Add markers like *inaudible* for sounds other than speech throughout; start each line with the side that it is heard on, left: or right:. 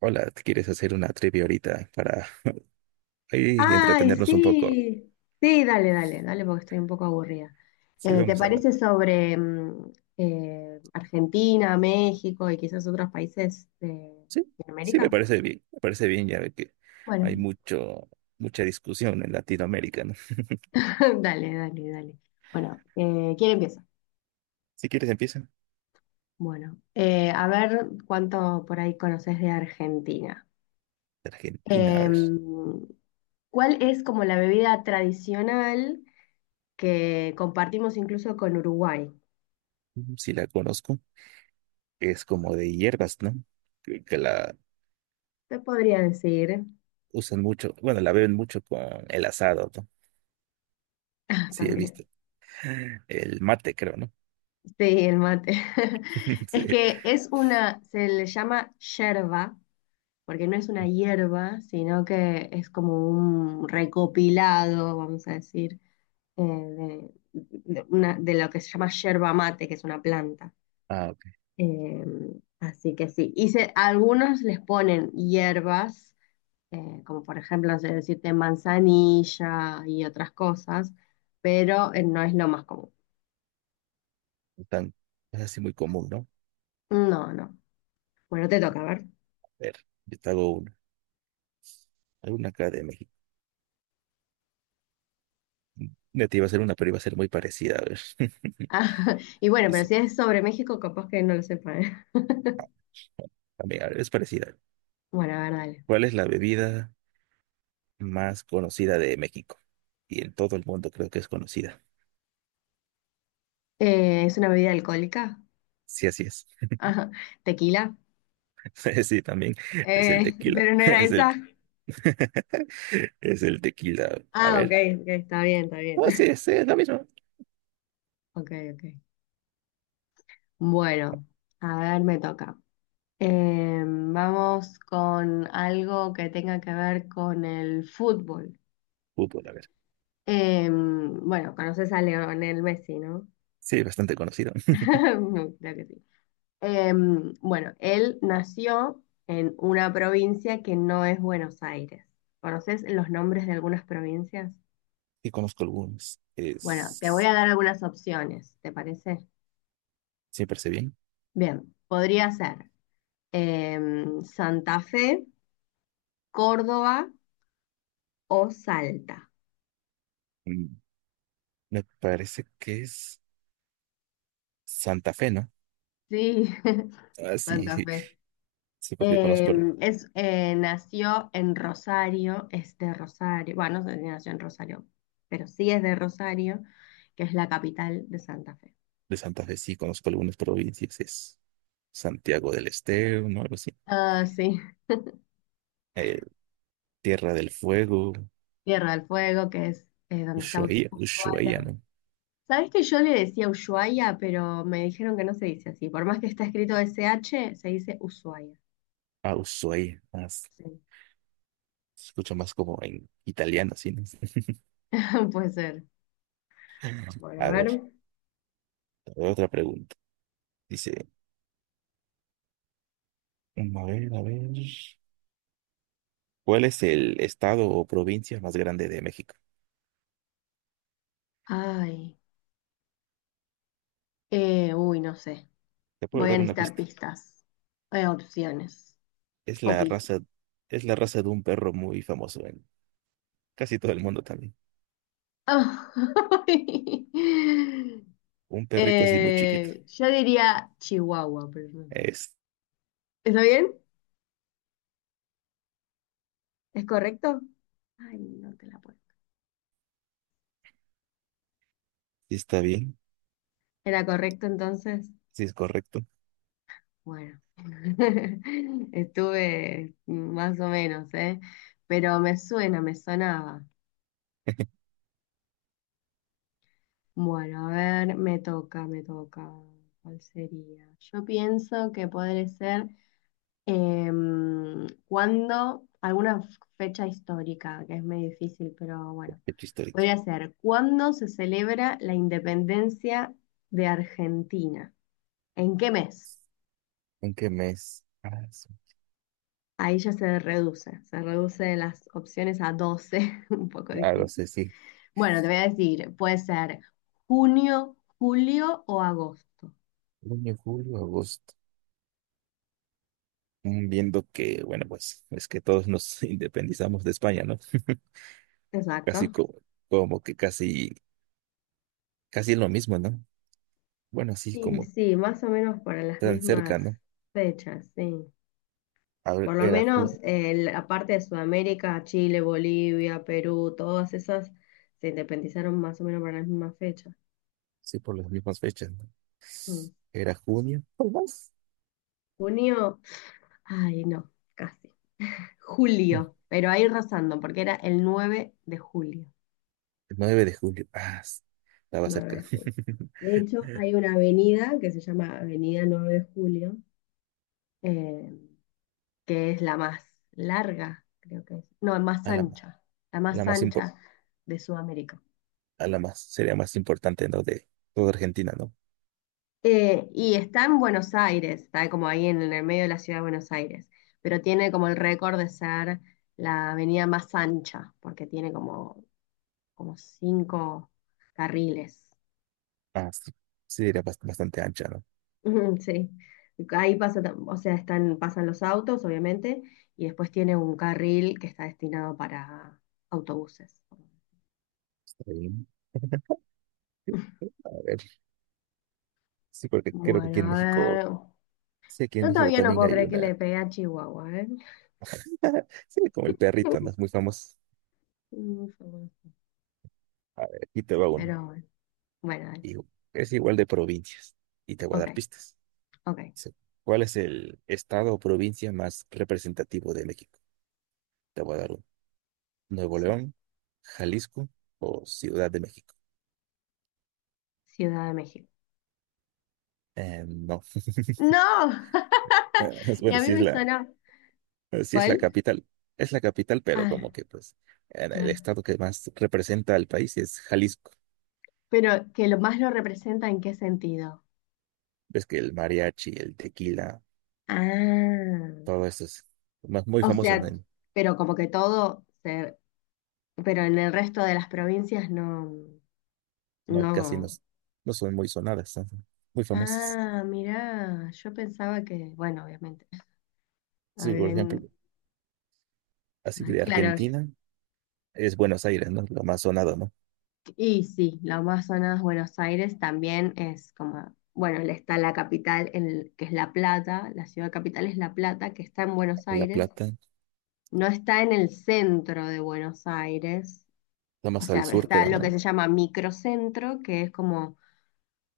right: hola, ¿quieres hacer una trivia ahorita para ahí
left: Ay,
right: entretenernos un poco?
left: sí, sí, dale, dale, dale, porque estoy un poco aburrida.
right: Sí,
left: ¿Te
right: vamos a...
left: parece sobre Argentina, México y quizás otros países de
right: Sí, sí,
left: Latinoamérica?
right: me parece bien, ya ve que
left: Bueno,
right: hay mucha discusión en Latinoamérica, ¿no?
left: *laughs* dale, dale, dale. Bueno, ¿quién empieza?
right: Si quieres empieza.
left: Bueno, a ver cuánto por ahí conoces de Argentina.
right: Argentina, a ver,
left: Em, ¿Cuál es como la bebida tradicional que compartimos incluso con Uruguay?
right: mm, si la conozco, es como de hierbas, ¿no? Que la
left: Te podría decir
right: usan mucho, bueno, la beben mucho con el asado, ¿no?
left: *laughs*
right: Sí, he
left: también.
right: visto. El mate, creo, ¿no?
left: Sí, el mate. *laughs*
right: *laughs*
left: Es
right: Sí.
left: que es una, se le llama yerba, porque no es una hierba, sino que es como un recopilado, vamos a decir, de lo que se llama yerba mate, que es una planta.
right: Ah, ok.
left: Eh, Así que sí. Y a algunos les ponen hierbas, como por ejemplo, no sé decirte manzanilla y otras cosas, pero no es lo más común.
right: No Tan, es así muy común, ¿no?
left: No, no. Bueno, te toca, a ver.
right: A ver, yo te hago una, alguna acá de México. Ya te iba a hacer una, pero iba a ser muy parecida. A ver. *laughs*
left: Ah, *laughs* y bueno, pero
right: Dice,
left: si es sobre México, capaz que no lo sepa, ¿eh?
right: también, a ver, es parecida.
left: *laughs* Bueno, a ver, dale.
right: ¿Cuál es la bebida más conocida de México? Y en todo el mundo creo que es conocida.
left: ¿Es una bebida alcohólica?
right: Sí, así es.
left: Ajá, tequila.
right: *laughs* Sí, también es el
left: *laughs*
right: tequila.
left: Pero no
right: *laughs*
left: era
right: Es el,
left: esa.
right: *laughs* es el tequila. A
left: Ah, ok,
right: ver.
left: ok, está bien, está bien.
right: Oh, sí,
left: *laughs*
right: sí, es la misma.
left: Ok, ok. Bueno, a ver, me toca. Vamos con algo que tenga que ver con el fútbol.
right: Fútbol, a ver.
left: Bueno, conoces a Lionel Messi, ¿no?
right: Sí, bastante conocido.
left: *laughs*
right: *laughs*
left: No, creo que sí. Bueno, él nació en una provincia que no es Buenos Aires. ¿Conoces los nombres de algunas provincias?
right: Y conozco algunos.
left: Bueno, te voy
right: Es.
left: a dar algunas opciones, ¿te parece?
right: Sí, parece bien.
left: Bien, podría ser Santa Fe, Córdoba o Salta.
right: Mm, me parece que es Santa Fe, ¿no?
left: Sí, *laughs*
right: Ah, sí, *laughs*
left: Santa
right: sí,
left: Fe.
right: sí, porque conozco.
left: Nació en Rosario, es de Rosario, bueno, no sé si nació en Rosario, pero sí es de Rosario, que es la capital de Santa Fe.
right: De Santa Fe sí conozco algunas provincias, es Santiago del Estero, ¿no? Algo así.
left: Ah, sí,
right: Eh, Tierra del Fuego,
left: Tierra del Fuego, que es donde está Us-
right: Ushuaia, Ushuaia,
left: Ushuaia.
right: ¿no?
left: ¿Sabés que yo le decía Ushuaia, pero me dijeron que no se dice así? Por más que está escrito SH, se dice Ushuaia.
right: Ah, Ushuaia, más.
left: Sí,
right: Se escucha más como en italiano, así, ¿no? *laughs*
left: *laughs* puede ser. Bueno, a
right: A
left: ver.
right: ver, otra pregunta. Dice, mm, a ver. ¿Cuál es el estado o provincia más grande de México?
left: Ay, uy, no sé.
right: Te puedo
left: Voy a
right: dar una
left: necesitar
right: pista.
left: pistas, opciones
right: Es
left: o
right: la
left: pistas.
right: raza, es la raza de un perro muy famoso en casi todo el mundo también.
left: *laughs*
right: Un perrito así muy chiquito.
left: Yo diría Chihuahua, pero no sé.
right: Es,
left: ¿Está bien? ¿Es correcto? Ay, no te la puedo.
right: sí está bien,
left: ¿Era correcto entonces?
right: sí es correcto.
left: Bueno, *laughs* estuve más o menos, ¿eh? Pero me suena, me sonaba.
right: *laughs*
left: Bueno, a ver, me toca, me toca. ¿Cuál sería? Yo pienso que podría ser alguna fecha histórica, que es muy difícil, pero bueno,
right: Fecha histórica.
left: podría ser, ¿cuándo se celebra la independencia de Argentina? ¿En qué mes?
right: ¿En qué mes? Ah, sí.
left: Ahí ya se reduce, de las opciones a 12, *laughs* un poco
right: Ah, lo
left: difícil.
right: sé, sí.
left: Bueno, te voy a decir, puede ser junio, julio o agosto.
right: Junio, julio, agosto. Mm, viendo que, bueno, pues es que todos nos *laughs* independizamos de España, ¿no? *laughs* Casi
left: Exacto.
right: como, como que casi, casi es lo mismo, ¿no? Bueno, así
left: Y
right: como
left: sí, más o menos para las
right: tan cerca,
left: mismas
right: ¿no?
left: fechas, sí.
right: A ver,
left: Por lo
right: era julio,
left: menos la parte de Sudamérica, Chile, Bolivia, Perú, todas esas se independizaron más o menos para las mismas fechas.
right: sí, por las mismas fechas, ¿no?
left: Mm.
right: Era junio. ¿Por más?
left: Junio, ay no, casi.
right: *laughs* El
left: Julio, pero ahí rozando, porque era el 9 de julio.
right: 9 de julio. Ah, s- estaba
left: nueve de
right: cerca.
left: julio. De hecho, hay una avenida que se llama Avenida 9 de Julio, eh, que es la más larga, creo que es. No,
right: *laughs*
left: más
right: A la,
left: ancha, la
right: la
left: más
right: más impor-
left: ancha de Sudamérica.
right: a la más, sería más importante, ¿no? De toda Argentina, ¿no?
left: Y está en Buenos Aires, está como ahí en el medio de la ciudad de Buenos Aires, pero tiene como el récord de ser la avenida más ancha, porque tiene como, cinco carriles.
right: Ah, sí, sí, era bast- bastante ancha, ¿no?
left: Ujú, sí, ahí pasa, o sea, están, pasan los autos, obviamente, y después tiene un carril que está destinado para autobuses.
right: Está bien. A ver, sí, porque creo que aquí en
left: Bueno, a
right: México,
left: ver,
right: sí, aquí en
left: yo
right: México
left: todavía no
right: también
left: puedo
right: hay
left: creer que
right: una,
left: le pegué a Chihuahua, ¿eh?
right: *laughs* sí, como el perrito, ¿no? Es muy famoso.
left: Fue bueno.
right: A ver, aquí te va una.
left: Pero bueno, bueno, dale,
right: Y es igual de provincias. Y te voy a
left: ok,
right: dar pistas.
left: ok,
right: Sí. ¿Cuál es el estado o provincia más representativo de México? Te voy a dar uno. ¿Nuevo
left: sí,
right: León, Jalisco o Ciudad de México?
left: Ciudad de México.
right: No. *laughs*
left: ¡No! *laughs* Y
right: Bueno,
left: a mí
right: sí es
left: me
right: la,
left: suena,
right: eh, sí,
left: ¿cuál?
right: es la capital, pero
left: Ah,
right: como que pues en el
left: claro,
right: estado que más representa al país es Jalisco.
left: pero que lo más lo representa en qué sentido.
right: Ves que el mariachi, el tequila,
left: Ah,
right: todo eso es más- muy
left: o
right: famoso,
left: sea,
right: ¿no?
left: pero como que todo se, pero en el resto de las provincias no,
right: No, casi no,
left: no.
right: s- no son muy sonadas, son muy famosas.
left: Ah, mirá, yo pensaba que, bueno, obviamente,
right: Sí, por ejemplo,
left: habían-
right: así
left: ay,
right: de
left: claro,
right: Argentina es Buenos Aires, ¿no? Lo más sonado, ¿no?
left: y sí, la más sonada es Buenos Aires, también es como, bueno, le está la capital, que es La Plata, la ciudad capital es La Plata, que está en Buenos
right: La
left: Aires,
right: Plata,
left: no está en el centro de Buenos Aires,
right: lo
left: o
right: más
left: sea,
right: al sur,
left: está
right: creo,
left: lo que
right: ¿no?
left: se llama microcentro, que es como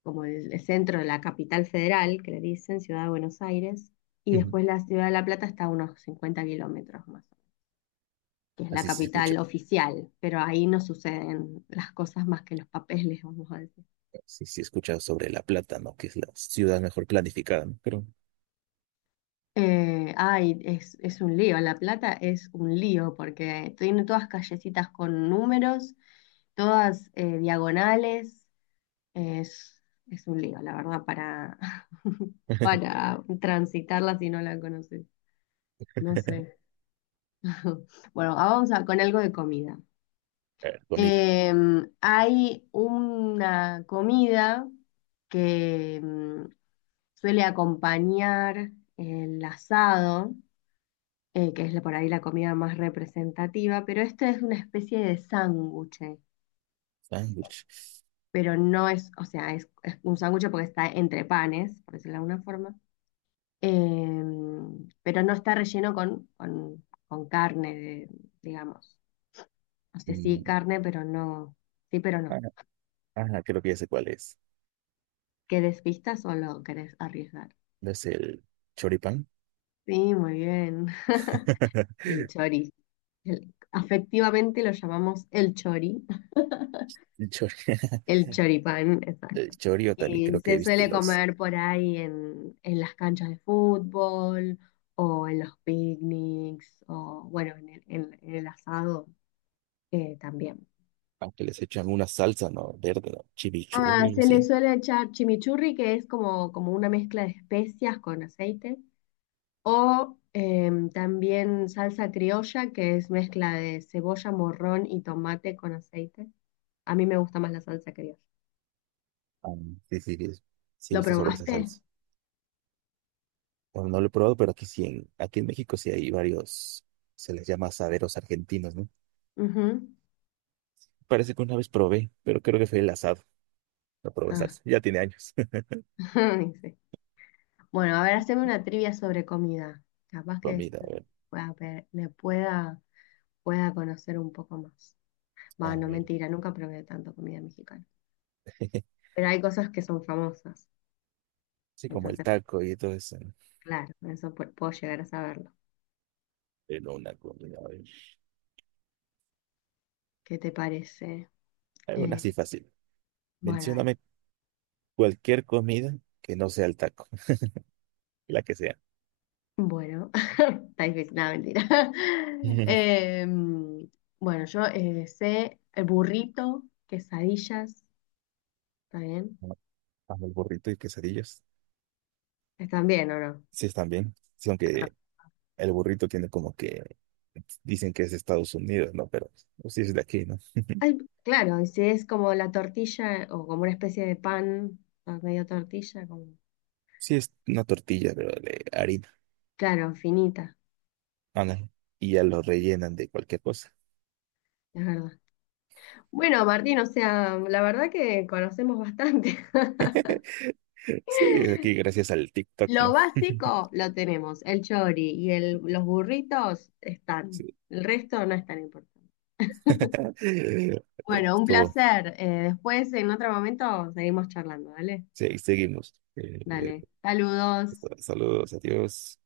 left: el centro de la capital federal, que le dicen Ciudad de Buenos Aires, y
right: Ujú.
left: después la Ciudad de La Plata está a unos 50 kilómetros más, que es la
right: Así se escucha,
left: capital oficial, pero ahí no suceden las cosas más que los papeles, *laughs* vamos a decir.
right: así se escucha sobre La Plata, ¿no? Que es la ciudad mejor planificada, ¿no? Creo.
left: Ay, es un lío, La Plata es un lío porque tiene todas callecitas con números, todas diagonales, es, es un lío, la verdad, para, *laughs*
right: *laughs*
left: para transitarla si no la conoces. No sé. *laughs* Bueno, ahora con algo de comida.
right: A ver, comida,
left: Hay una comida que suele acompañar el asado, que es por ahí la comida más representativa, pero esta es una especie de sándwich,
right: sándwich.
left: pero no es, o sea, es un sándwich porque está entre panes, por decirlo de alguna forma, pero no está relleno con, carne, digamos. O sea, sí, carne, pero no. Sí, pero no.
right: Ajá, creo que ya sé cuál es.
left: ¿Querés pistas o lo querés arriesgar?
right: ¿No es el choripán?
left: Sí, muy bien.
right: *laughs*
left: El chori. Afectivamente lo llamamos el chori.
right: El chori, *laughs*
left: El choripán,
right: el
left: exacto.
right: chori, también
left: Y
right: creo que
left: se
right: he visto
left: suele
right: los,
left: comer por ahí en, las canchas de fútbol o en los picnics o, bueno, en el asado también.
right: aunque les echan una salsa, ¿no? Verde, ¿no? Chimichurri o
left: Ah,
right: algo
left: se le
right: así.
left: suele echar chimichurri, que es como, una mezcla de especias con aceite. O también salsa criolla, que es mezcla de cebolla, morrón y tomate con aceite. A mí me gusta más la salsa criolla.
right: Ah, sí, sí he
left: ¿Lo
right: visto sobre esa
left: probaste?
right: salsa. Bueno, no lo he probado, pero aquí sí, en, aquí en México sí hay varios, se les llama asaderos argentinos, ¿no?
left: Ujú.
right: Parece que una vez probé, pero creo que fue el asado. No probé
left: Ah,
right: salsa, ya tiene años. *laughs*
left: *laughs* sí. Bueno, a ver, haceme una trivia sobre comida. Capaz que
right: Comida,
left: esto
right: a ver,
left: pueda pe- le pueda, pueda conocer un poco más.
right: a
left: Bueno,
right: ver.
left: mentira, nunca probé tanto comida mexicana.
right: *laughs*
left: Pero hay cosas que son famosas.
right: Sí, como el
left: Entonces,
right: taco y todo eso, ¿no?
left: claro, eso puedo llegar a saberlo.
right: Pero una comida, a ver.
left: ¿Qué te parece?
right: Alguna
left: Eh,
right: así fácil.
left: bueno, dale.
right: Mencióname cualquier comida que no sea el taco, *laughs* la que sea.
left: Bueno, *laughs* está difícil, nada, mentira. *laughs*
right: *laughs*
left: Em, bueno, yo sé el burrito, quesadillas, ¿está bien?
right: Amo el burrito y quesadillas.
left: ¿Están bien o no?
right: Sí, están bien. Sí,
left: Ah,
right: aunque el burrito tiene como que dicen que es de Estados Unidos, ¿no? Pero pues, sí es de aquí, ¿no? *laughs*
left: ay, claro, y si es como la tortilla o como una especie de pan, o medio tortilla, como,
right: Sí, es una tortilla, pero de harina.
left: claro, finita,
right: Ah, no. Y ya lo rellenan de cualquier cosa.
left: es verdad. Bueno, Martín, o sea, la verdad que conocemos bastante. *laughs*
right: Sí, es aquí gracias al TikTok,
left: Lo
right: ¿no? *laughs*
left: básico lo tenemos, el chori y los burritos están,
right: Sí.
left: el resto no es tan importante.
right: Eh,
left: Bueno, un
right: estuvo.
left: placer. Después, en otro momento, seguimos charlando, ¿vale?
right: Sí, seguimos.
left: Dale. Saludos.
right: Saludos, adiós.